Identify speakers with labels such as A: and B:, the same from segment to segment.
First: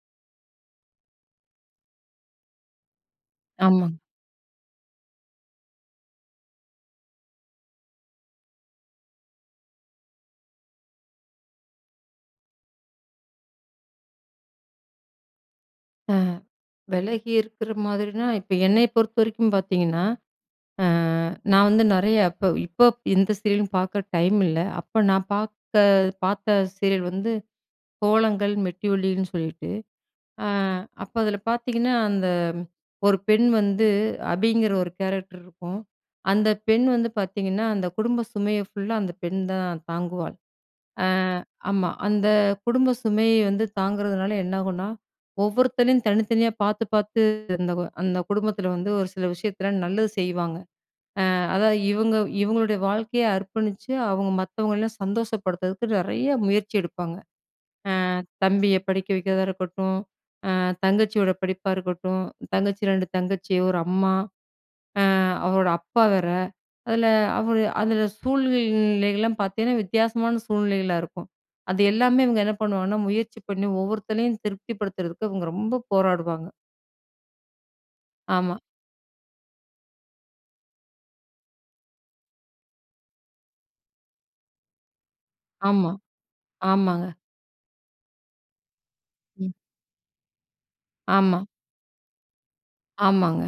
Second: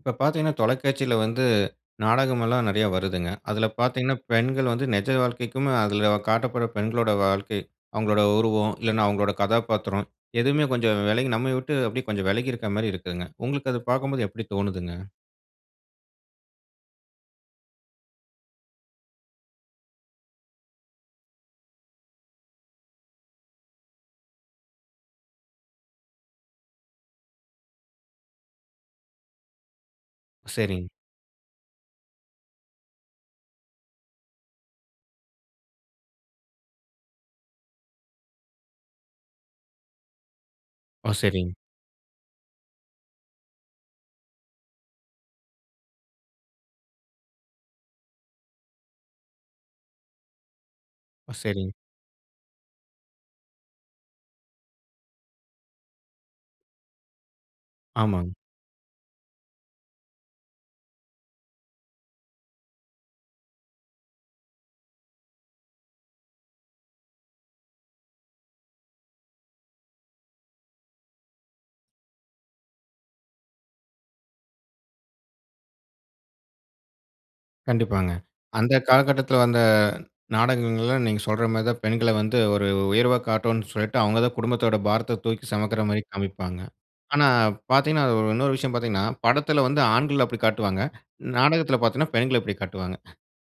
A: இப்ப பாத்தீங்கன்னா, தொலைக்காட்சில வந்து நாடகம் எல்லாம் நறைய வருதுங்க. அதுல
B: ஆமா.
A: பாத்தீங்கன்னா, பெண்கள் வந்து நெஜ வாழ்க்கைக்கும், அதுல காட்டப்படுற பெண்களோட வாழ்க்கை, அவங்களோட உருவம், இல்லனா அவங்களோட கதாபாத்திரம், எதுவுமே கொஞ்சம் வெலகி நம்ம விட்டு அப்படியே கொஞ்சம் வெலகி இருக் மாரி இருக்குங்க. உங்களுக்கு அது பாக்கும்போது எப்டி தோணுதுங்க?
B: அ வெலகி இருக்கிற மாதிரினா, இப்ப என்னைய பொறுத்தவரைக்கும் பாத்தீங்கன்னா, அ நான் வந்து நறைய இப்ப இப்பப் எந்த சீரியலும் பாக்க டைம் இல்ல. அப்ப நா பாத்த பாத்த சீரியல் வந்து கோலங்கள், மெட்டி ஒலின்னு சொல்லிட்டு. அ
A: சரிங்.
B: அப்ப அதுல பாத்தீங்கன்னா அந்த 1 ஒரு பெண் வந்து அபிங்கிற ஒரு கேரக்டர் இருக்கும். அந்த பெண் வந்து பாத்தீங்கன்னா, அந்த குடும்ப சுமைய ஃபுல்லா அந்த பெண் தான் தாங்குவாள். அ
A: ஆ சரிங்.
B: ஆமா அந்த குடும்ப சுமைய தாங்குறதுனால என்ன ஆகும்னா, ஒவ்வொருத்தளையும் தனித்தனியா பாத்து பாத்து இருந்தவ, அந்த குடும்பத்துல வந்து ஒரு சில விஷயத்தலாம் நல்லது செய்வாங்க.
A: ஆ
B: அ
A: சரிங்.
B: அதாவது இவங்க இவங்களுடைய வாழ்க்கைய அர்ப்பணிச்சு அவங்க மத்தவங்களல்லாம் சந்தோஷப்படுத்துறதுக்கு நறைய முயற்சி எடுப்பாங்க. அ
A: ஆமாங்.
B: தம்பிய படிக்க வைக்கிறதா இருக்கட்டும், அ தங்கச்சியோட படிப்பா இருக்கட்டும், தங்கச்சி, 2 தங்கச்சி, ஒரு அம்மா அ அவரோட அப்பா வேற. அதுல அவுரு அதுல சூழ்நிலைகளெல்லாம் பாத்தீங்கன்னா வித்தியாசமான சூழ்நிலைகளா இருக்கும். அது எல்லாமே இவங்க என்ன பண்ணுவாங்கன்னா, முயற்சி பண்ணி ஒவ்வொருத்தளையும் திருப்திபடுத்துறதுக்கு இவங்க ரொம்ப போராடுவாங்க.
A: கண்டிப்பாங்க.
B: ஆமா.
A: அந்த காலகட்டத்துல வந்த நாடகங்கள்ல, நீங்க சொல்றமாரி தான் பெண்கள வந்து ஒரு உயர்வா காட்டோன்னு சொல்லிட்டு, அவுங்க தான் குடும்பத்தோட பாரத்த தூக்கி
B: ஆமா.
A: செமக்கிறமாரி காமிப்பாங்க.
B: ஆமாங்க.
A: ஆனா பாத்தீங்கன்னா, அது ஒரு இன்னொரு விஷயம் பாத்தீங்கன்னா,
B: ம்.
A: படத்துல வந்து ஆண்கள அப்பிடி காட்டுவாங்க.
B: ஆமா.
A: நாடகத்துல பாத்தீங்கன்னா, பெண்கள இப்பிடி காட்டுவாங்க.
B: ஆமாங்க.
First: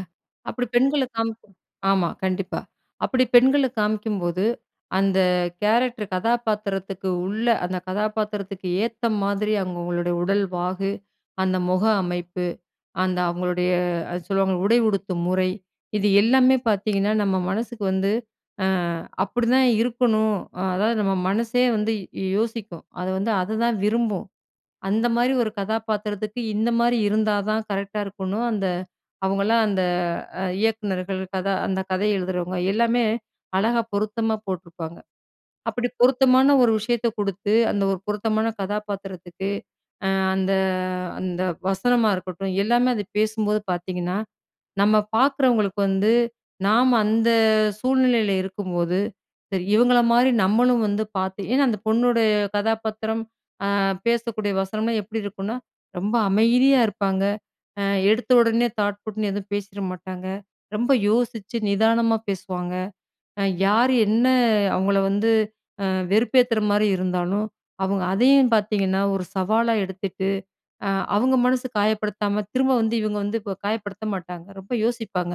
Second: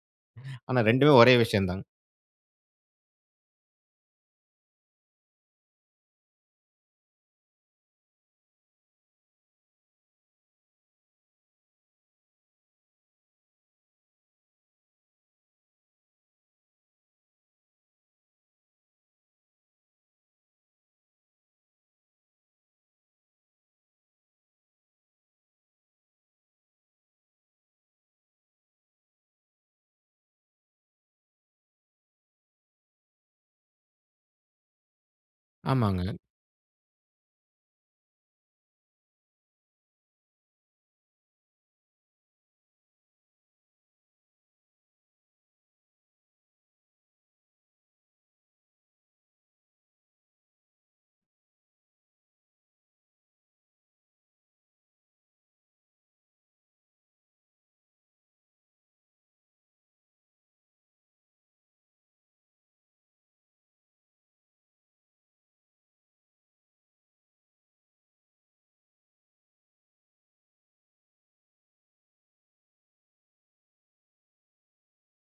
B: அப்பிடி
A: ஆனா,
B: பெண்கள
A: 2மே ஒரே
B: காமிக்
A: விஷயம் தாங்க.
B: ஆமா, கண்டிப்பா. அப்பிடி பெண்கள காமிக்கும்போது, அந்த கேரக்டர் கதாபாத்திரத்துக்கு உள்ள அந்த கதாபாத்திரத்துக்கு ஏத்த மாதிரி, அவுங்களோடய உடல் வாகு, அந்த முக அமைப்பு, அந்த அவுங்களுடைய அது சொல்லுவாங்கள்ல, உடை உடுத்தும் முறை, இது எல்லாமே பாத்தீங்கன்னா, நம்ம மனசுக்கு வந்து அ அப்பிடிதான் இருக்கணும். அ அதாவது நம்ம மனசே வந்து யோ யோசிக்கும். அது வந்து அத தான் விரும்பும். அந்தமாரி ஒரு கதாபாத்திரத்துக்கு, இந்தமாரி இருந்தா தான் கரெக்ட்டா இருக்கணும். அந்த அவுங்கள்லாம் அந்த, அ இயக்குனர்கள், கதா அந்த கதை எழுதுறவுங்க எல்லாமே, அழகா பொருத்தமா போட்டுருப்பாங்க. அப்பிடி
A: ஆமாங்க.
B: பொருத்தமான ஒரு விஷயத்த குடுத்து, அந்த ஒரு பொருத்தமான கதாபாத்திரத்துக்கு, அ அந்த அந்த வசனமா இருக்கட்டும், எல்லாமே அத பேசும்போது பாத்தீங்கன்னா, நம்ம பாக்குறவங்களுக்கு வந்து, நாம அந்த சூழ்நிலையில இருக்கும்போது, சரி, இவங்களமாரி நம்மளும் வந்து பாத்து ஏன்னா அந்த பொண்ணுடைய கதாபாத்திரம், அ பேசக்கூடிய வசனம்லாம் எப்பிடி இருக்குன்னா, ரொம்ப அமைதியா இருப்பாங்க. அ எடுத்த உடனே தாட் பூட்ன்னு எதுவும் பேசிற மாட்டாங்க. ரொம்ப யோசிச்சு நிதானமா பேசுவாங்க. அ யாரு என்ன அவுங்கள வந்து அ வெறுப்பேத்துறமாரி இருந்தாலும், அவுங்க அதையும் பாத்தீங்கன்னா, ஒரு சவாலா எடுத்துட்டு, அ அவுங்க மனசு காயப்படுத்தாம, திரும்ப வந்து இவுங்க வந்து இப்ப காயப்படுத்த மாட்டாங்க. ரொம்ப யோசிப்பாங்க.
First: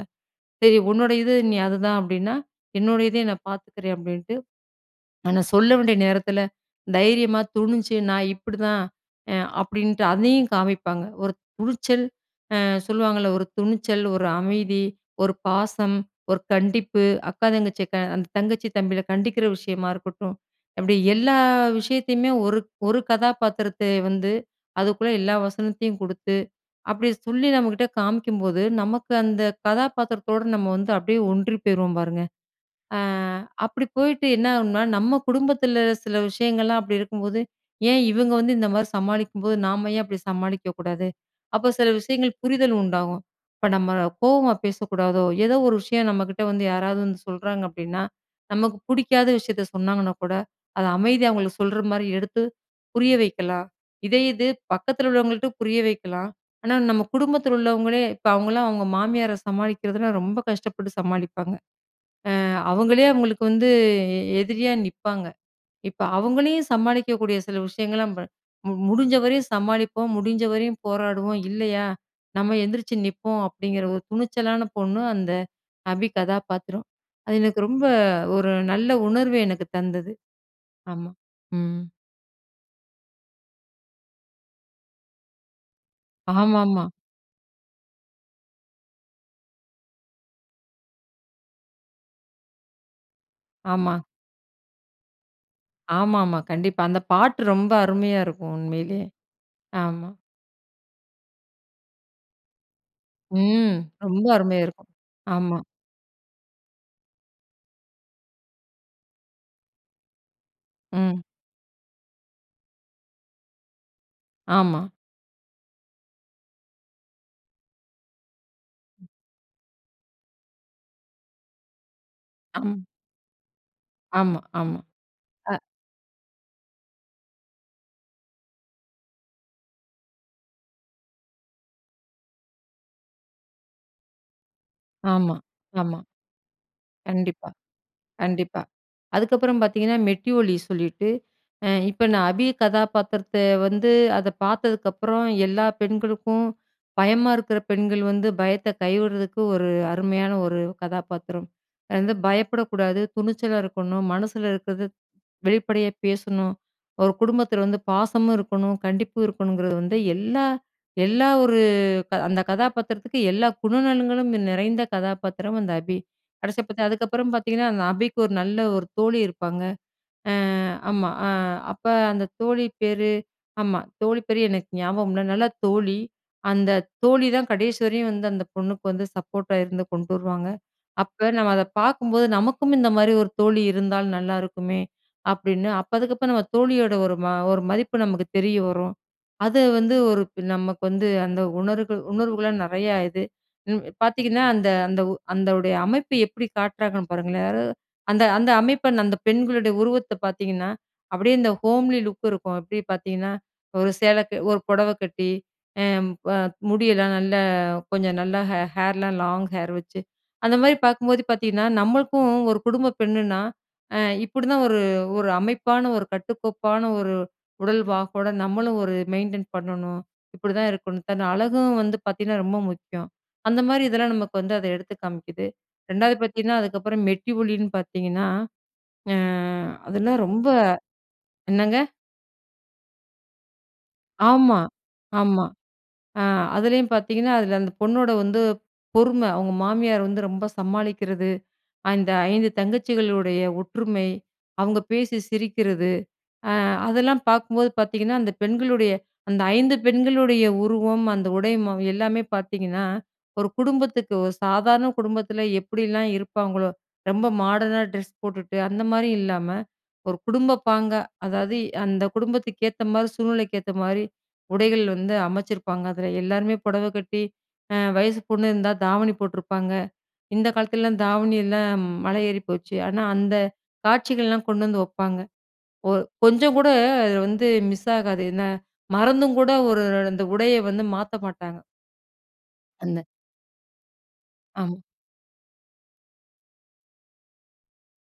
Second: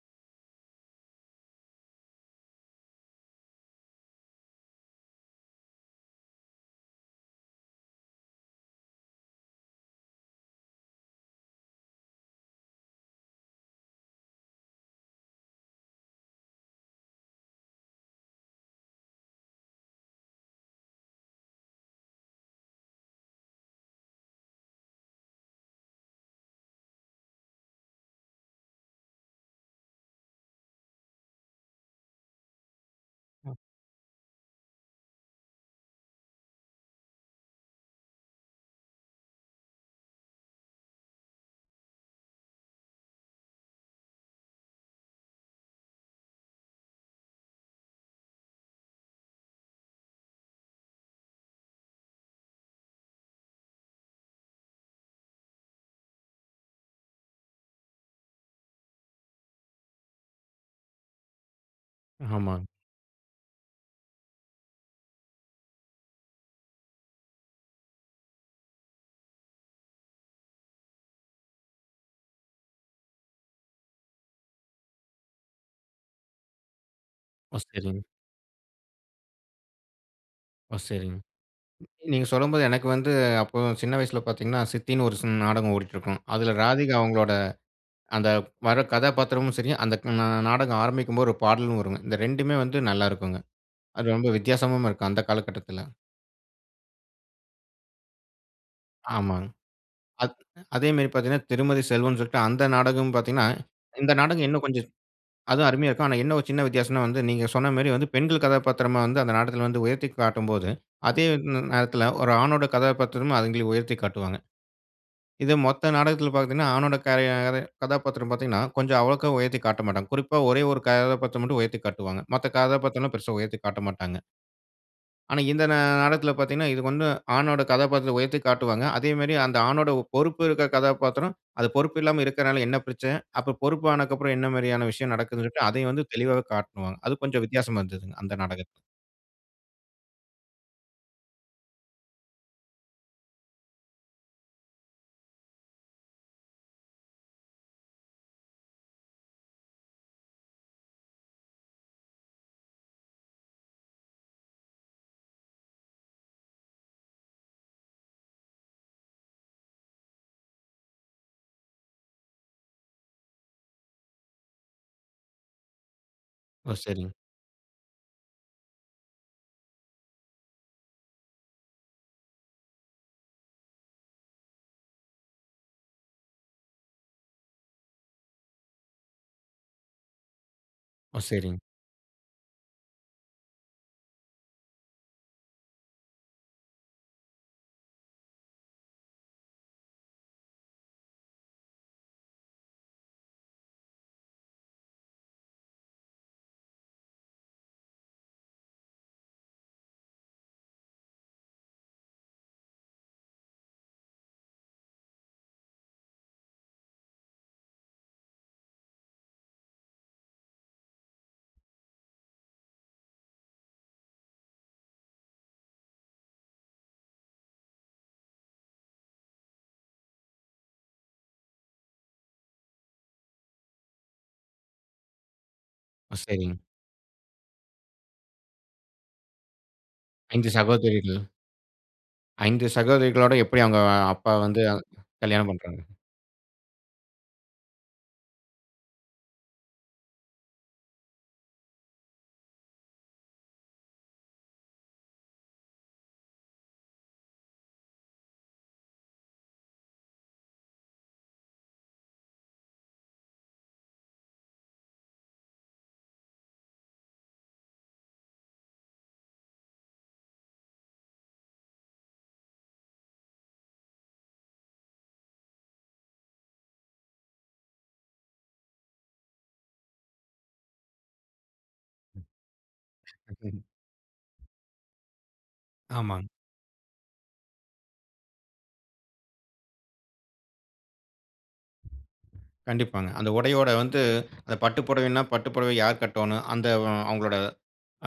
B: "சரி உன்னுடையது நீ அதுதான் அப்பிடின்னா, என்னுடைய இதையும் நான் பாத்துக்கிறேன்," அப்பிடின்ட்டு ஆனா சொல்ல வேண்டிய நேரத்துல, தைரியமா துணிஞ்சு, நான் இப்பிடிதான் அ அப்பிடின்ட்டு, அதையும் காமிப்பாங்க. ஒரு துணிச்சல் அ சொல்லுவாங்கள்ல, ஒரு துணிச்சல், ஒரு அமைதி, ஒரு பாசம், ஒரு கண்டிப்பு, அக்கா, தங்கச்சிய க அந்த தங்கச்சி தம்பிகள கண்டிக்கிற விஷயமா இருக்கட்டும், அப்பிடி எல்லா விஷயத்தையுமே ஒரு, ஒரு கதாபாத்திரத்தை வந்து அதுக்குள்ள எல்லா வசனத்தையும் குடுத்து, அப்பிடி சொல்லி நம்மக்கிட்ட காமிக்கும்போது, நமக்கு அந்த கதாபாத்திரத்தோட நம்ம வந்து அப்பிடியே ஒன்றி போயிருவோம் பாருங்க. அ
A: அ.
B: அப்பிடி போயிட்டு என்னாகும்ன்னா, நம்ம குடும்பத்துல சில விஷயங்கள்லாம் அப்பிடி இருக்கும்போது, "ஏன் இவுங்க வந்து இந்தமாரி சமாளிக்கும்போது, நாம ஏன் அப்பிடி சமாளிக்க கூடாது?" அப்போ சில விஷயங்கள் புரிதல் உண்டாவும். இப்ப நம்ம கோவமா பேசக்கூடாதோ! ஏதோ ஒரு விஷயம் நம்மக்கிட்ட வந்து யாராவது வந்து சொல்றாங்க அப்பிடின்னா, நமக்கு புடிக்காத விஷயத்த சொன்னாங்கன்னா கூட, அத அமைதியா அவுங்களுக்கு சொல்றமாரி எடுத்து புரிய வைக்கலாம். இதே இது பக்கத்துல உள்ளவங்கள்ட்ட புரிய வைக்கலாம். ஆனா, நம்ம குடும்பத்துல உள்ளவங்களே இப்ப அவுங்கள்லாம் அவுங்க மாமியார சமாளிக்கிறதுனா, ரொம்ப கஷ்டப்பட்டு சமாளிப்பாங்க. அ
A: ஆமாங்க.
B: அவுங்களே அவுங்களுக்கு வந்து எ எதிரியா நிப்பாங்க. இப்ப அவுங்களையும் சமாளிக்கக்கூடிய சில விஷயங்கள்லாம் ப மு முடிஞ்சவரையும் சமாளிப்போம், முடிஞ்சவரையும் போராடுவோம், இல்லயா, நம்ம எந்திரிச்சி நிப்போம். அப்பிடிங்கிற ஒரு துணிச்சலான பொண்ணு, அந்த அபி கதாபாத்திரம். அது
A: ஓ,
B: எனக்கு ரொம்ப,
A: சரிங்க.
B: ஒரு நல்ல உணர்வு எனக்கு தந்தது.
A: ஓ,
B: ஆமா.
A: சரிங்க.
B: ம்.
A: நீ நீங்க சொல்லும்போது, எனக்கு வந்து அப்போ சின்ன வயசுல பாத்தீங்கன்னா, சித்தின்னு ஒரு சின் நாடகம் ஓடிட்டு இருக்கும். அதுல
B: ஆமா, ஆமா.
A: ராதிகா அவுங்களோட, அந்த வர்ற கதாபாத்திரமும் சரி, அந்த நா நாடகம் ஆரம்பிக்கும்போது ஒரு பாடலும் வருங்க, இந்த 2மே வந்து, நல்லாயிருக்குங்க.
B: ஆமா.
A: அது ரொம்ப வித்தியாசமாவும் இருக்கும், அந்த காலகட்டத்துல.
B: ஆமா, ஆமா. கண்டிப்பா. அந்த பாட்டு ரொம்ப அருமையா இருக்கும். உண்மையிலயே
A: ஆமாங்க.
B: ஆமா.
A: அத் அதேமாரி பாத்தீங்கன்னா, திருமதி செல்வம்னு சொல்லிட்டு அந்த நாடகமும் பாத்தீங்கன்னா,
B: ம்.
A: இந்த
B: ரொம்ப
A: நாடகம்
B: அருமையா
A: இன்னும் கொஞ்சம்
B: இருக்கும். ஆமா.
A: அதுவும் அருமையா இருக்கும். ஆனா என்ன ஒரு சின்ன வித்தியாசன்னா வந்து, நீங்க சொன்னமாரி வந்து, பெண்கள் கதாபாத்திரமா வந்து அந்த நாடகத்துல வந்து உயர்த்தி காட்டும்போது,
B: ம்.
A: அதே ந நேரத்துல ஒரு ஆணோட கதாபாத்திரமும் அதுங்களே உயர்த்தி காட்டுவாங்க.
B: ஆமா.
A: இது மொத்த நாடகத்துல பாத்தீங்கன்னா, ஆணோட கரை யாரு கதாபாத்திரம் பாத்தீங்கன்னா, கொஞ்சம்
B: ம்.
A: அவ்வளவுக்கா உயர்த்தி காட்டமாட்டாங்க. குறிப்பா ஒரே 1 கதாபாத்திரம் மட்டும் உயர்த்திக் காட்டுவாங்க. மத்த
B: அம்.
A: கதாபாத்திரம்லாம் பெருசா உயர்த்தி காட்டமாட்டாங்க.
B: ஆமா, ஆமா.
A: ஆனா,
B: அ
A: இந்த நா நாடகத்துல பாத்தீங்கன்னா, இதுக்கு வந்து ஆணோட கதாபாத்திரத்த உயர்த்தி காட்டுவாங்க. அதேமாரி, அந்த ஆணோட பொறுப்பு இருக்கிற கதாபாத்திரம், அது பொறுப்பு இல்லாம இருக்குறனால என்ன பிரச்சன? அப்ப பொறுப்பானது அப்புறம் என்ன மாரியான விஷயம்
B: ஆமா,
A: நடக்குதுன்னு சொல்லிட்டு, அதையும்
B: ஆமா.
A: வந்து தெளிவாக காட்டுவாங்க. அது கொஞ்சம்
B: கண்டிப்பா.
A: வித்தியாசமா இருந்ததுங்க. அந்த
B: கண்டிப்பா.
A: நாடகத்துல.
B: அதுக்கப்பறம் பாத்தீங்கன்னா, மெட்டி ஒலி சொல்லிட்டு, அ இப்ப நான் அபி கதாபாத்திரத்த வந்து அத பாத்ததுக்கப்பறம், எல்லா பெண்களுக்கும், பயமா இருக்குற பெண்கள் வந்து பயத்த கைவிடுறதுக்கு ஒரு அருமையான ஒரு கதாபாத்திரம். அது வந்து பயப்படக்கூடாது, துணிச்சலா இருக்கணும், மனசுல இருக்குறத வெளிப்படையா பேசணும். ஒரு குடும்பத்துல வந்து பாசமும் இருக்கணும், கண்டிப்பும் இருக்கணுங்குறது வந்து, எல்லா, எல்லா ஒரு க அந்த கதாபாத்திரத்துக்கு, எல்லா குணநலன்களும் நிறைந்த கதாபாத்திரம் அந்த அபி. கடைசியா
A: ஓ!
B: பாத்தா,
A: சரிங்க.
B: அதுக்கப்பறம் பாத்தீங்கன்னா, அந்த அபிக்கு ஒரு நல்ல ஒரு தோழி இருப்பாங்க. அ, ஆமா, அ அப்ப அந்த தோழி பேரு ஆமா தோழி பேரு எனக்கு ஞாபகம் இல்ல. நல்ல தோழி. அந்த தோழி தான் கடைசி வரையும் வந்து, அந்த பொண்ணுக்கு வந்து சப்போட்டா இருந்து, கொண்டு வருவாங்க.
A: ஓ!
B: அப்ப நம்ம
A: சரிங்க.
B: அத பாக்கும்போது, நமக்கும் இந்த மாதிரி ஒரு தோழி இருந்தால் நல்லாயிருக்குமே! அப்பிடின்னு, அப்ப அதுக்கப்பறம் நம்ம தோழியோட ஒரு ம ஒரு மதிப்பு நமக்கு தெரிய வரும். அது வந்து ஒரு இப்ப நமக்கு வந்து அந்த உணர்கள் உணர்வுகள நெறையா இது. ம். இப் பாத்தீங்கன்னா, அந்த, அந்த உ அந்த உடைய அமைப்பு எப்பிடி காட்டுறாங்கன்னு பாருங்களேன் [unintelligible] அந்த அந்த அமைப்ப அந்த பெண்களுடைய உருவத்த பாத்தீங்கன்னா, அப்பிடியே இந்த ஹோம்லி லுக் இருக்கும். எப்பிடி பாத்தீங்கன்னா, ஒரு சேலைக்கு ஒரு புடவ கட்டி அ ப முடியெல்லாம் நல்லா, கொஞ்சம் நல்லா ஹே ஹேர்லாம் லாங் ஹேர் வச்சு, அந்த மாரி பாக்கும்போது பாத்தீங்கன்னா, நம்மளுக்கும் ஒரு குடும்ப பெண்ணுனா, அ இப்பிடிதான் ஒரு, ஒரு அமைப்பான, ஒரு கட்டுக்கோப்பான ஒரு உடல் வாகோட, நம்மளும் ஒரு மெயின்டெயின் பண்ணணும், இப்பிடிதான் இருக்கணும். தன் அழகும் வந்து பாத்தீங்கன்னா, ரொம்ப முக்கியம். அந்தமாரி இதெல்லாம் நமக்கு வந்து அத எடுத்து காமிக்குது,
A: ஓ!
B: 2வது பாத்தீங்கன்னா,
A: சரிங்க.
B: அதுக்கப்பறம் மெட்டி ஒலின்னு பாத்தீங்கன்னா, அ அதெல்லாம் ரொம்ப
A: 5 சகோதரிகளா?
B: என்னங்க?
A: 5 சகோதரிகளோட, எப்படி அவுங்க அப்பா
B: ஆமா,
A: வந்து
B: ஆமா.
A: கல்யாணம் பண்றாங்க?
B: அ அதுலயும் பாத்தீங்கன்னா, அதுல அந்த பொண்ணோட வந்து, பொறும, அவுங்க மாமியார் வந்து ரொம்ப சமாளிக்கிறது, அந்த 5 தங்கச்சிகளுடைய ஒற்றுமை, அவுங்க பேசி சிரிக்கிறது, அ அதெல்லாம் பாக்கும்போது பாத்தீங்கன்னா, அந்த பெண்களுடைய அந்த 5 பெண்களுடைய உருவம், அந்த உடை ம எல்லாமே பாத்தீங்கன்னா, ஒரு குடும்பத்துக்கு ஒரு சாதாரண குடும்பத்துல எப்டிலாம் இருப்பாங்களோ, ரொம்ப மாடர்னா டிரஸ் போட்டுட்டு, அந்த மாரி இல்லாம, ஒரு குடும்பப் பாங்கா, அதாவது அந்த குடும்பத்துக்கு ஏத்த மாரி, சூழ்நிலைக்கு ஏத்த மாதிரி உடைகள் வந்து அமச்சிருப்பாங்க. அதுல எல்லாருமே புடவ கட்டி, அ வயசுபொண்ணு இருந்தா தாவணி போட்ருப்பாங்க. இந்த காலத்துலலாம் தாவணி எல்லாம் மலை ஏறி போச்சு. ஆனா அந்த காட்சிகள்லாம்
A: [unintelligible]
B: கொண்டு வந்து வப்பாங்க. ஒ
A: ஆமாங்.
B: கொஞ்சம் கூட இதுல வந்து மிஸ் ஆகாது. என்ன? மறந்துங் கூட ஒரு அந்த உடைய வந்து மாத்த மாட்டாங்க. அந்த
A: கண்டிப்பாங்க. அந்த உடையோட வந்து, அந்த
B: ஆமா.
A: பட்டு புடவைனா, பட்டு புடவை யார் கட்டோணும்? அந்த வ அவுங்களோட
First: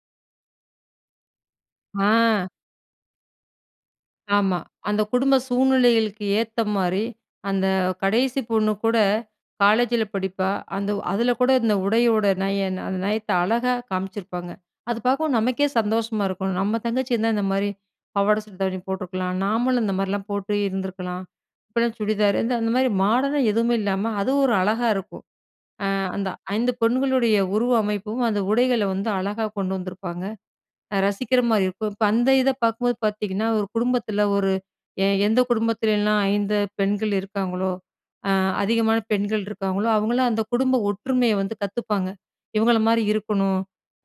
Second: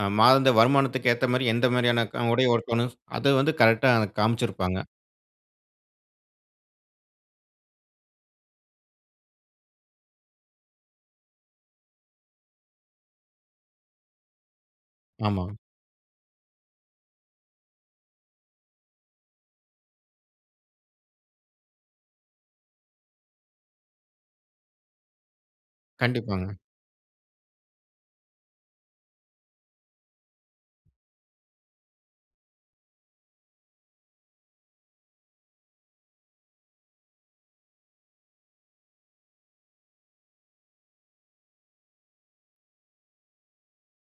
A: அ மாதாந்திர வருமானத்திக்கு ஏத்த மாரி, எந்த மாரியான க
B: ஆ.
A: உடைய உடுத்தோணும்? அத வந்து கரெக்ட்‌டா
B: ஆமா,
A: காம்ச்சுருப்பாங்க.
B: அந்த குடும்ப சூழ்நிலைகளுக்கு ஏத்த மாரி, அந்த கடைசி பொண்ணு கூட காலேஜ்ல படிப்பா. அந்த அதுல கூட இந்த உடையோட நயம் அந்த நயத்த அழகா காம்ச்சிருப்பாங்க. அது பாக்கவும்
A: ஆமாங்.
B: நமக்கே சந்தோஷமா இருக்கும். "நம்ம தங்கச்சி இருந்தா இந்த மாரி, பாவாட சட்ட தாவணி போட்ருக்கலாம், நாமளும் இந்த மாரிலாம் போட்டு இருந்திருக்கலாம்." இப்ப எல்லாம் சுடிதாரு, இந்த அந்த மாரி மாடர்னா எதுவுமே இல்லாம அது ஒரு அழகா இருக்கும். அ அந்த
A: கண்டிப்பாங்க.
B: 5 பெண்களுடைய உருவ அமைப்பும், அந்த உடைகள வந்து அழகா கொண்டு வந்திருப்பாங்க. அ ரசிக்கிற மாரி இருக்கும். இப்ப அந்த இத பாக்கும்போது பாத்தீங்கன்னா, ஒரு குடும்பத்துல ஒரு எ எந்த குடும்பத்துலலாம் 5 பெண்கள் இருக்காங்களோ, அ அதிகமான பெண்கள் இருக்காங்களோ, அவங்கலாம் அந்த குடும்ப ஒற்றுமைய வந்து கத்துப்பாங்க. இவுங்கள மாரி இருக்கணும்,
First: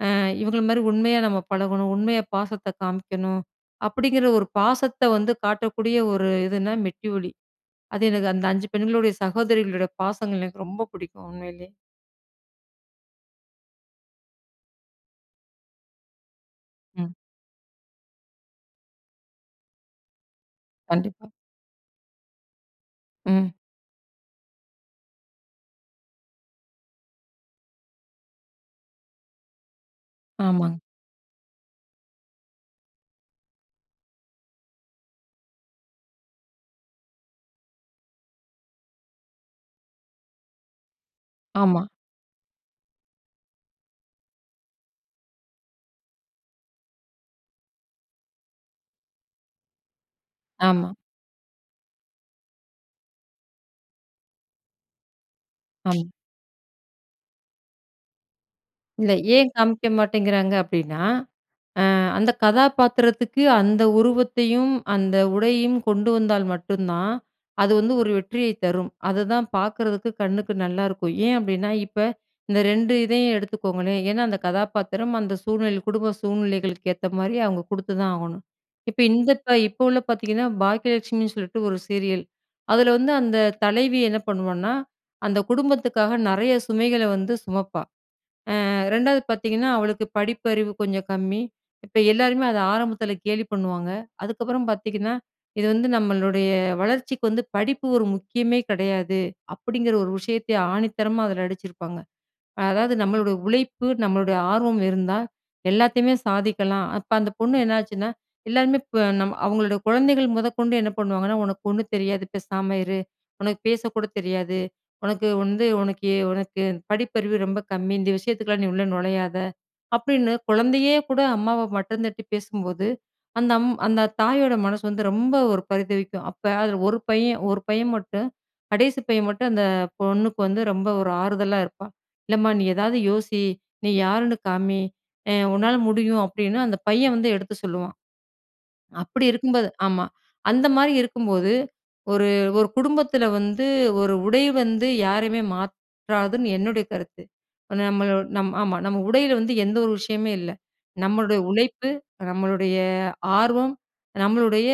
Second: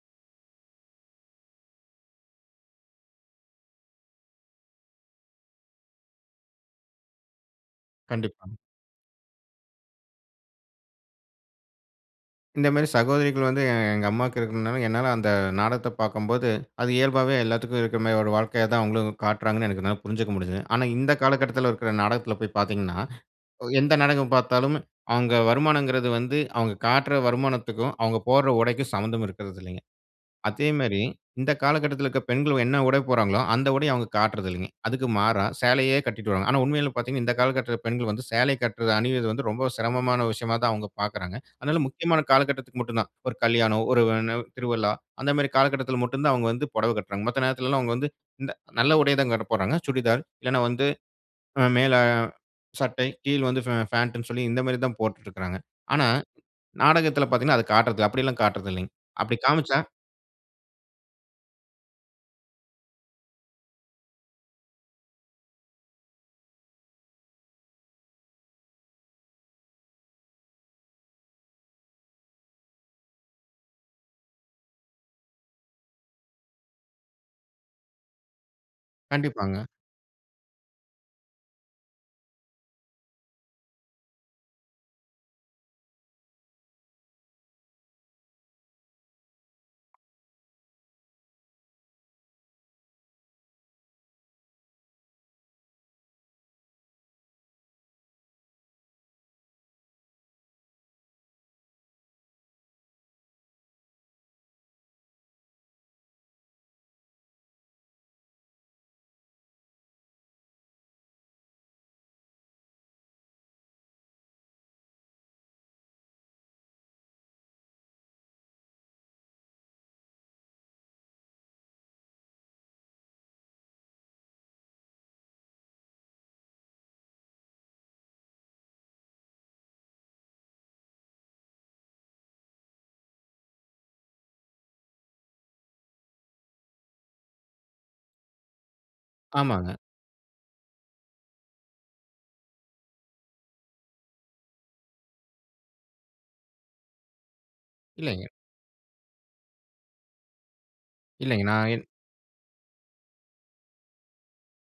B: அ இவுங்கள மாரி உண்மையா நம்ம பழகணும், உண்மையா பாசத்த காமிக்கணும், அப்டிங்கிற ஒரு பாசத்த வந்து காட்டக்கூடிய ஒரு இதுனா "மெட்டி ஒலி." அது எனக்கு அந்த
A: கண்டிப்பாங்க.
B: 5 பெண்களுடைய, சகோதரிகளுடைய பாசங்கள் எனக்கு ரொம்ப புடிக்கும் உண்மையிலயே.
A: இந்த மாதிரி சகோதரிகள் வந்து, எங்க அம்மாக்கு இருக்கணும்னால, என்னால அந்த நாடகத்த பாக்கும்போது, அது
B: ம்.
A: இயல்பாவே எல்லாத்துக்கும் இருக்கிற மாதிரி ஒரு வாழ்க்கைய தான் அவங்களும் காட்றாங்கன்னு எனக்கு என்னால புரிஞ்சுக்க முடிஞ்சுது. ஆனா இந்த
B: கண்டிப்பா.
A: காலகட்டத்தில இருக்கிற நாடகத்தில போய் பார்த்தீங்கன்னா,
B: ம்.
A: எந்த நாடகம் பாத்தாலும், அவங்க வருமானங்கிறது வந்து, அவங்க காட்டுற வருமானத்துக்கும், அவங்க போடுற உடைக்கும் சம்மந்தம் இருக்குறது இல்லைங்க. அதே
B: ஆமாங்க.
A: மாரி, இந்த காலகட்டத்தில இருக்குற பெண்கள் என்ன உடை போடுறாங்களோ, அந்த உடைய அவுங்க காட்றதில்லிங்க. அதுக்கு மாறா, சேலையே கட்டிட்டு வராங்க. ஆனா உண்மையில பார்த்தீங்கன்னா, இந்த காலகட்டத்தில பெண்கள் வந்து, சேலை கட்ரத அணிவது வந்து, ரொம்ப சிரமமான விஷயமா தான் அவுங்க பாக்குறாங்க.
B: ஆமா.
A: அதனால முக்கியமான காலகட்டத்துக்கு மட்டும் தான். ஒரு கல்யாணம், ஒரு வ் ன்ன திருவிழா, அந்த மாதிரி காலகட்டத்தில மட்டும் தான் அவுங்க வந்து, பொடவை கட்றாங்க. மத்த நேரத்திலலாம் அவங்க வந்து, இந்த நல்ல உடைய தான்ங்க போடறாங்க. சுடிதார், இல்லன்னா வந்து
B: ஆமா.
A: மேல சட்டை, கீழ் வந்து ஃபே ஃபேண்ட் ன்னு சொல்லி, இந்த மாரி தான் போட்டுட்ருக்காங்க.
B: ஆமா.
A: ஆனா, நாடகத்தில பார்த்தீங்கன்னா, அத காட்றது அப்படில்லாம் காட்றதில்லிங்க.
B: இல்ல,
A: அப்படி
B: ஏன்
A: காமிச்சா
B: காமிக்க மாட்டேங்கிறாங்க அப்டின்னா, அ அந்த கதாபாத்திரத்துக்கு அந்த உருவத்தையும், அந்த உடையையும், கொண்டு வந்தால் மட்டுந்தான், அது வந்து ஒரு வெற்றியைத் தரும். அது தான் பாக்குறதுக்கு, கண்ணுக்கு நல்லாருக்கும். ஏன் அப்டின்னா, இப்ப இந்த 2 இதயும் எடுத்துக்கோங்களேன். ஏன்னா அந்த கதாபாத்திரம், அந்த சூழ்நிலை குடும்ப சூழ்நிலைகளுக்கு ஏத்த மாதிரி, அவுங்க குடுத்துதான் ஆகணும். இப்ப இந்த இப்ப
A: கண்டிப்பாங்க.
B: இப்ப உள்ள பார்த்தீங்கன்னா, "பாக்கியலட்சுமின்னு" சொல்லிட்டு ஒரு சீரியல். அதில வந்து, அந்த தலைவி என்ன பண்ணுவான்னா, அந்த குடும்பத்துக்காக நிறைய சுமைகள வந்து சுமப்பா. அ 2வது பார்த்தீங்கன்னா, அவளுக்கு படிப்பறிவு கொஞ்சம் கம்மி. இப்ப எல்லாருமே அத ஆரம்பத்தில கேலி பண்ணுவாங்க. அதுக்கப்புறம் பார்த்தீங்கன்னா இது வந்து நம்மளுடைய, வளர்ச்சிக்கு வந்து படிப்பு ஒரு முக்கியமே கிடையாது. அப்படிங்கிற ஒரு விஷயத்தை ஆணித்தரமா அதுல அடிச்சிருப்பாங்க. அதாவது நம்மளோட உழைப்பு, நம்மளுடைய ஆர்வம் இருந்தா, எல்லாத்தையுமே சாதிக்கலாம். அப்ப அந்த பொண்ணு என்னாச்சுன்னா, எல்லாருமே இப்ப நம்ம அவங்களோட குழந்தைகள் முதற்கொண்டு, என்ன பண்ணுவாங்கன்னா, ஒனக்கு ஒண்ணும் தெரியாது பேசாம இரு. உனக்கு பேசக்கூட தெரியாது. உனக்கு வந்து உனக்கு உனக்கு படிப்பறிவு ரொம்ப கம்மி. இந்த விஷயத்துக்குலாம் நீ உள்ள நுழையாத அப்டின்னு, குழந்தையே கூட அம்மாவ மட்டந்தட்டி பேசும்போது, அந்த அம் அந்த தாயோட மனசு வந்து, ரொம்ப ஒரு பரிதவிக்கும். அப்ப அதுல ஒரு பையன் ஒரு பையன் மட்டும், கடைசி பையன் மட்டும் அந்த பொண்ணுக்கு வந்து, ரொம்ப ஒரு ஆறுதலா இருப்பான். "இல்லம்மா நீ ஏதாவது யோசி. நீ யாருன்னு காமி. அ உன்னால முடியும்" அப்டின்னு அந்த பையன் வந்து எடுத்து சொல்லுவான். அப்படி இருக்கும்போது
A: ஆமாங்க.
B: ஆமா. அந்த மாதிரி இருக்கும்போது, ஒரு ஒரு குடும்பத்தில வந்து, ஒரு உடை வந்து, யாரையுமே மாற்றாதுன்னு என்னுடைய கருத்து. ப்ப நம்மள
A: இல்லைங்க.
B: நம் ஆமா, நம்ம உடையில வந்து, எந்த ஒரு விஷயமே இல்லை. நம்மளுடைய
A: இல்லைங்க நான் இன்
B: உழைப்பு, நம்மளுடைய ஆர்வம், நம்மளுடைய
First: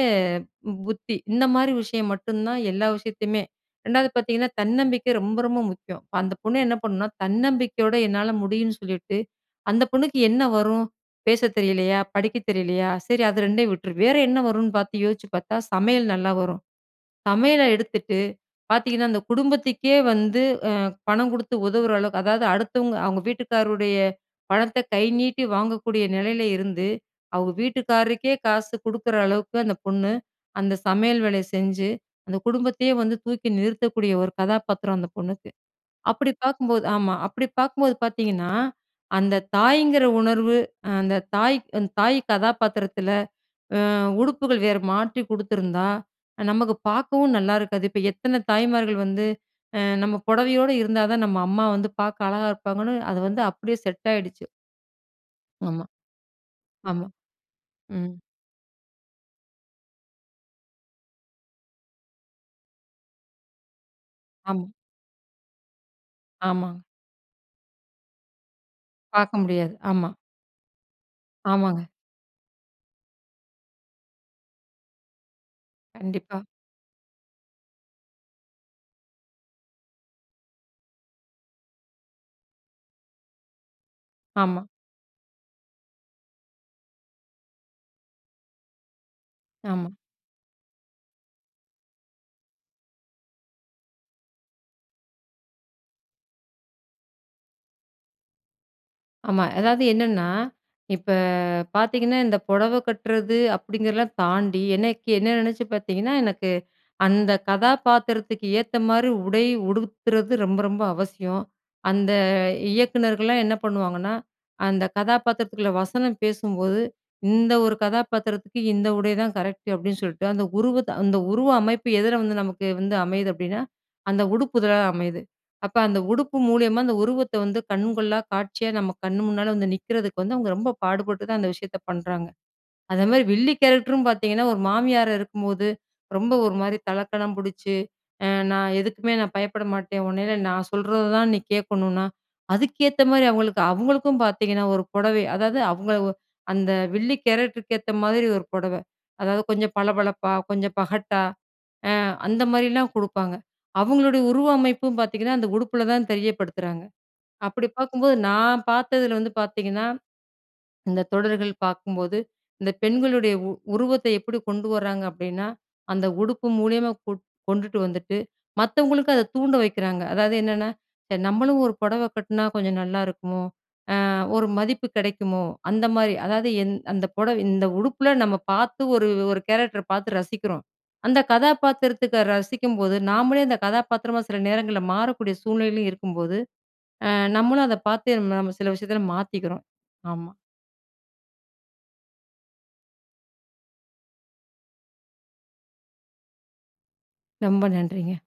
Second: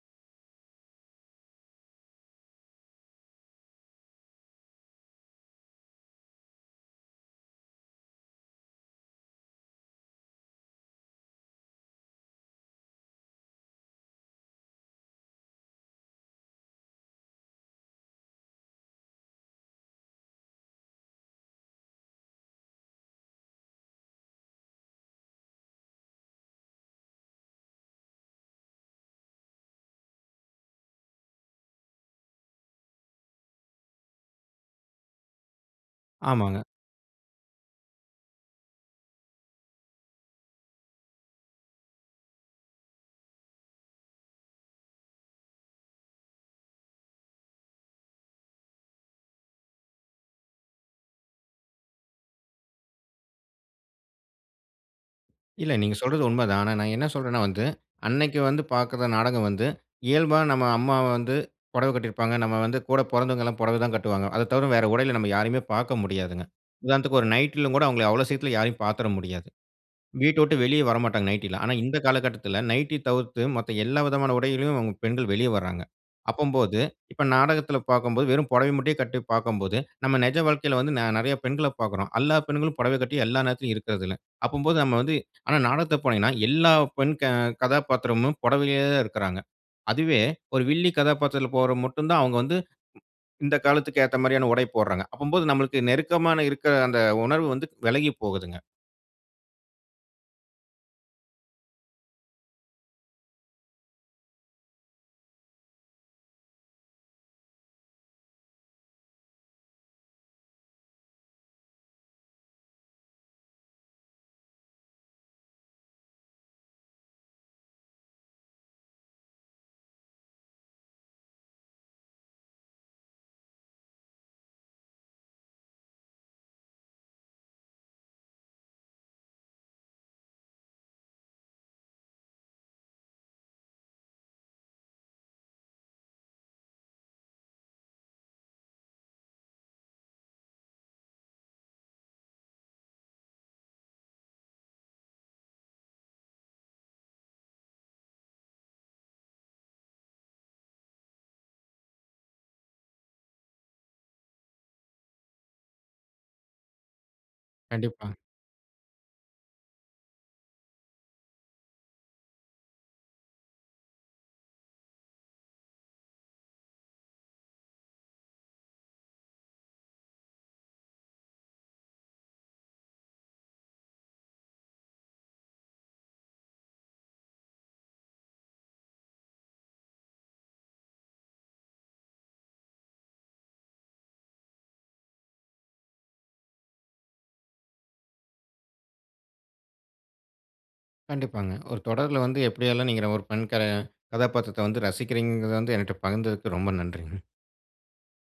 B: புத்தி, இந்த மாதிரி விஷயம் மட்டும் தான், எல்லா விஷயத்தயுமே 2வது பார்த்தீங்கன்னா, தன்னம்பிக்கை ரொம்ப ரொம்ப முக்கியம். அந்த பொண்ணு என்ன பண்ணுனா, தன்னம்பிக்கையோட என்னால முடியுன்னு சொல்லிட்டு, அந்த பொண்ணுக்கு என்ன வரும்? பேச தெரியலையா, படிக்க தெரியலையா, சரி அது 2யும் விட்டுரு. வேற என்ன வரும்னு பார்த்து யோசிச்சு பார்த்தா, சமையல் நல்லா வரும். சமையல எடுத்துட்டு பார்த்தீங்கன்னா அந்த குடும்பத்துக்கே, வந்து அ பணம் குடுத்து உதவுற அளவுக்கு அதாவது அடுத்தவங்க அவங்க வீட்டுக்காரருடைய பணத்த கை நீட்டி வாங்கக்கூடிய நிலையில இருந்து. அவுங்க வீட்டுக்காரருக்கே காசு குடுக்குற அளவுக்கு அந்த பொண்ணு, அந்த சமையல் வேலைய செஞ்சு, அந்த குடும்பத்தயே வந்து, தூக்கி நிறுத்தக்கூடிய ஒரு கதாபாத்திரம், அந்த பொண்ணுக்கு. அப்புடி
A: ஆமாங்க.
B: பாக்கும்போது ஆமா. அப்புடி பாக்கும்போது பார்த்தீங்கன்னா, அந்த தாய்ங்கிற உணர்வு, அந்த தாய் தாய் கதாபாத்திரத்தில, அ உடுப்புகள் வேறு மாற்றி குடுத்துருந்தா, நமக்கு பாக்கவும் நல்லாயிருக்காது. இப்ப எத்தன தாய்மார்கள் வந்து, அ நம்ம பொடவையோடு இருந்தா தான், நம்ம அம்மா வந்து பாக்க அழகா இருப்பாங்கன்னு, அத வந்து அப்டியே செட் ஆயிடுச்சு.
A: இல்ல.
B: ஆமா,
A: நீங்க சொல்றது உண்ம தான். ஆனா நான் என்ன
B: ஆமா.
A: சொல்றேன்னா வந்து,
B: ம்.
A: அன்னைக்கு வந்து பார்க்குற நாடகம் வந்து இயல்பா நம்ம அம்மாவ வந்து புடவ கட்டிருப்பாங்க. நம்ம வந்து கூட பொறந்தவங்க எல்லாம் புடவ தான் கட்டுவாங்க. அத தவர
B: ஆம்.
A: வேற உடையில நம்ம யாரையுமே பார்க்க முடியாதுங்க.
B: ஆமாங்க.
A: உதாரணத்துக்கு ஒரு நைட்‌ல கூட அவங்கள அவ்வளோ சீக்கிரத்தில யாரையும் பார்த்துற
B: பார்க்க
A: முடியாது.
B: முடியாது. ஆமா.
A: வீட்ட வுட்டு வெளியே வரமாட்டாங்க நைட்டில. ஆனா
B: ஆமாங்க.
A: இந்த காலகட்டத்தில நைட்டி தவிர்த்து மத்த எல்லா விதமான உடையிலும் பெண்கள் வெளிய வர்றாங்க.
B: கண்டிப்பா.
A: அப்பம்போது இப்ப நாடகத்தில பார்க்கும்போது வெறும் புடவைய மட்டுமே கட்டி பார்க்கும்போது, நம்ம நெஜ வாழ்க்கையில வந்து நெ நெறைய பெண்களப் பார்க்குறோம். எல்லா பெண்களும் புடவ கட்டி எல்லா நேரத்திலும் இருக்கிறதில்ல.
B: ஆமா.
A: அப்பம்போது நம்ம வந்து ஆனா நாடகத்த போனீங்கன்னா எல்லா பெண் க கதாப்பாத்திரமும் புடவையிலே இருக்கறாங்க.
B: ஆமா.
A: அதுவே ஒரு வில்லி கதாபாத்திரத்தில போடுறது மட்டும் தான் அவங்க வந்து இந்த காலத்துக்கு ஏத்த மாதிரியான உடை போடுறாங்க. அப்பம்போது நம்மளுக்கு நெருக்கமான இருக்க அந்த உணர்வு வந்து விலகிப் போகுதுங்க.
B: ஆமா. அதாவது என்னன்னா, இப்ப பார்த்தீங்கன்னா, இந்த புடவ கட்டுறது அப்டிங்கிறதலாம் தாண்டி, எனைக்கு என்ன நெனச்சு பார்த்தீங்கன்னா, எனக்கு அந்த கதாபாத்திரத்துக்கு ஏத்த மாரி உடை உடுத்துறது ரொம்ப ரொம்ப அவசியம். அந்த இயக்குனர்கள்லாம் என்ன பண்ணுவாங்கன்னா, அந்த கதாபாத்திரத்துக்குள்ள வசனம் பேசும்போது இந்த 1 கதாபாத்திரத்துக்கு இந்த உடைதான் கரெக்ட் அப்டின்னு சொல்ட்டு, அந்த உருவத்த அந்த உருவ அமைப்பு எதில வந்து நமக்கு வந்து அமையுது அப்டின்னா அந்த உடுப்புதான் அமையுது. அப்ப அந்த உடுப்பு மூலியமா அந்த உருவத்த வந்து கண் கொள்ளா காட்சியா நம்ம கண்ணு முன்னால வந்து நிக்குறதுக்கு வந்து அவங்க ரொம்ப பாடுபட்டு தான் அந்த விஷயத்த பண்றாங்க. அதே மாரி வில்லி கேரக்டரும் பார்த்தீங்கன்னா, 1 மாமியார் இருக்கும்போது ரொம்ப ஒரு மாரி தலக்கணம் புடிச்சு, அ நான் எதுக்குமே நான் பயப்பட மாட்டேன். உன்னையில நான் சொல்றததான் நீ கேட்கணுனா, அதுக்கேத்த மாரி அவங்களுக்கு அவங்களுக்கும் பார்த்தீங்கன்னா 1 புடவை. அதாவது அவங்கள ஒ அந்த வில்லி கேரக்டருக்கு ஏத்த மாதிரி 1 புடவ. அதாவது கொஞ்சம் பளபளப்பா, கொஞ்சம் பகட்டா அ அந்த மாரிலாம் குடுப்பாங்க. அவங்களுடைய உருவமைப்பும் பார்த்தீங்கன்னா, அந்த உடுப்புல தான் தெரியப்படுத்துறாங்க. அப்டி
A: கண்டிப்பா.
B: பார்க்கும்போது நான் பாத்ததில வந்து பார்த்தீங்கன்னா, இந்த தொடர்கள் பார்க்கும்போது இந்த பெண்களுடைய உ உருவத்தை எப்டி கொண்டு வராங்க அப்டின்னா, அந்த உடுப்பு மூலியமா கொ கொண்டுட்டு வந்துட்டு மத்தவங்களுக்கு அதை தூண்ட வைக்கிறாங்க. அதாவது என்னன்னா நம்மளும் ஒரு புடவ கட்டினா கொஞ்சம் நல்லாருக்குமோ? அ ஒரு மதிப்பு கிடைக்குமோ? அந்த மாரி. அதாவது எந் அந்த புடவை இந்த உடுப்புல நம்ம பார்த்து ஒரு 1 கேரக்டர பார்த்து ரசிக்கிறோம். அந்த கதாபாத்திரத்துக்கு ரசிக்கும்போது, நாம்ளே அந்த கதாபாத்திரமா சில நேரங்கள்ல மாறக்கூடிய சூழ்நிலைலயும் இருக்கும்போது, அ நம்மளும் அத பார்த்தே நம்ம சில விஷயத்துல மாத்திக்கிறோம். ஆமா.
A: கண்டிப்பாங்க. ஒரு தொடர்ல வந்து எப்டியெல்லாம் நீங்க ஒரு பெண் கேர் கதாபாத்திரத்த வந்து ரசிக்கிறீங்கங்கிறத வந்து எனட்ட பகிர்ந்ததுக்கு, ரொம்ப நன்றிங்க.
B: ரொம்ப நன்றிங்க.